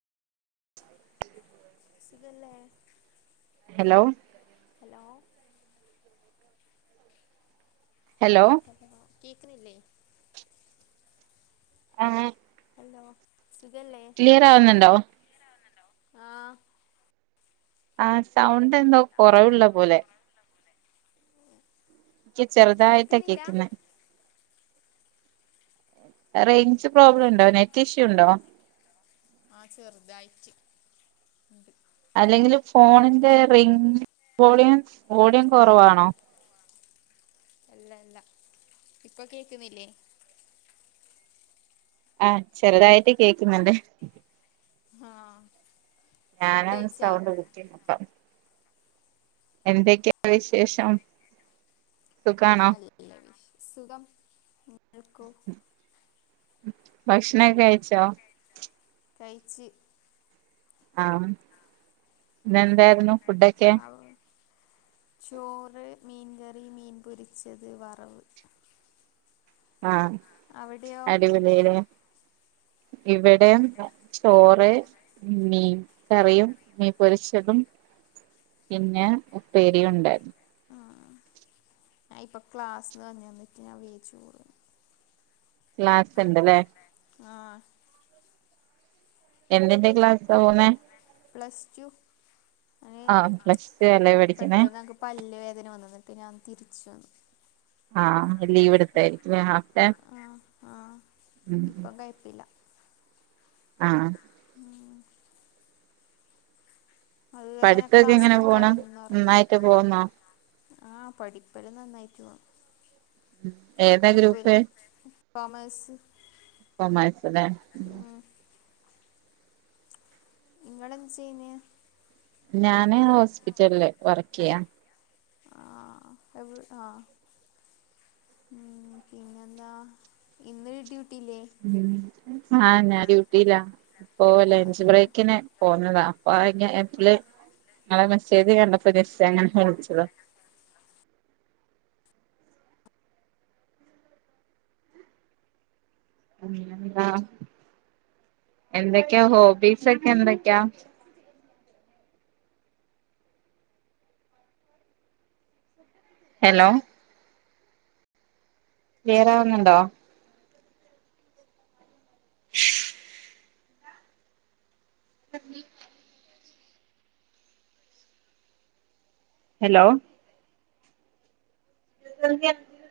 സുഖല്ലേ hello hello.. hello.. hello കേക്ക്‌ ണില്ലേ മം ഹലോ സുഖല്ലേ ആവുന്നുണ്ടോ ക്ലിയറാകുന്നുണ്ടോ ആഹ് ആഹ് സൗണ്ട് ന്തോ കൊറവുള്ള പോലെ [unintelligible] ഇക്ക് കേക്ക്ന്നില്ല ചെറുതായിട്ടകേക്കുന്നെ റേയ്ഞ്ച് പ്രോബ്ലണ്ടോ നെറ്റ് ഇഷ്യൂ ണ്ടോ ആഹ് ചെറുതായിറ്റ് ഉണ്ട് അല്ലെങ്കില് ഫോണിന്റെ റിംഗ് വോളിയം വോളിയം കുറവാണോ? ഇല്ല ല്ല ഇപ്പൊ കേക്കുന്നില്ലേ ആഹ് ചെറുതായിട്ട് കേക്കുന്നുണ്ട് ആഹ്.. ഫുഡ് ഞാനാണ് കഴിച്ചാ സൗണ്ട് ബുക്കിങ് പ്പോ എന്തൊക്കെണ്ട് വിശേഷം സുഖാണോ നല്ല വിശേ സുഖം നിങ്ങൾക്കോ ഭക്ഷണൊക്കെ കഴിച്ചോ? കഴിച്ചോ കഴിച്ച് ആം ഇന്നെന്തായിരുന്നു ഫുഡൊക്കെ ആഹ് ചോറ് മീൻകറി മീൻ പൊരിച്ചത് വറവ് ആഹ് അവിടെയോ അടിപൊളിയായിലെ ഇവിടെയും ചോറ് മീൻ കറിയും മീൻ പൊരിച്ചതും പിന്നെ. ഉപ്പേരി ഉണ്ടായിരുന്നു ഞാ ഇപ്പ ക്ലാസ്സ് ന്ന് വന്ന് വന്നിറ്റ് ഞാൻ വെയിച്ചോർ ക്ലാസ്ണ്ട്ലെ ങ്ങാഹ് എന്തിന്റെ ക്ലാസ്ക്കാ പോന്നെ പ്ലസ്ടു അ നെ ആഹ് പ്ലസ് ടു അല്ലേ പഠിക്കുന്നേ പെട്ടെന്നൻക്ക് പല്ല് വേദന വന്ന് ന്നിട്ട് ഞാൻ തിരിച്ചു വന്ന് ആഹ് ലീവ് എടുത്തായിരിക്കും ആഹ് ആഹ് ആഹ് ആഹ് ഇപ്പം കൊയ്പ്പില്ല ആഹ് ഊമ് അത് വരെ ഞ പഠിത്തൊക്കെ എങ്ങനെ ക്ലാസ്സിന് പോണ് കെടന്നൊർങ്ങി. നന്നായിട്ട് സുഖായിട്ട് പോവുന്നോ പോകുന്നോ ആഹ് പഠിപ്പല്ലും നന്നായിട്ടോന്നു ഏതാ കൊയപ്പൂല്ല ഗ്രൂപ്പ് കൊമേസ് കൊമേഴ്സ് ല്ലേ [unintelligible] ഉം നിങ്ങളെന്ത് ചെയ്ന്നെ ഞാന് ഹോസ്പിറ്റല് ല് വർക്കെയ്യാ ആഹ്അഹ് അവ് ആ ഉം പിൻ ന്നെന്താ. ഇന്ന് ഡ്യൂട്ടില്ലേ? ഉം ആ ഞാൻ ഡ്യൂട്ടിയിലാ ഓ ഓഹ് ലഞ്ച് അത് ബ്രേക്കിന് പോന്നതാ അപ്പൊ ആ ഗ്യാപ്പില് ങ്ങളെ മെസ്സേജ് കണ്ടപ്പൊ ജസ്റ്റ്‌ അങ്ങനെ ഫോൺ വിളിച്ചതോ ഉം ആഹ് എന്തൊക്കെയാ ഹോബീസൊക്കെ എന്തൊക്കെയാ? Hello ക്ലിയറാവുന്നുണ്ടോ hello [unintelligible]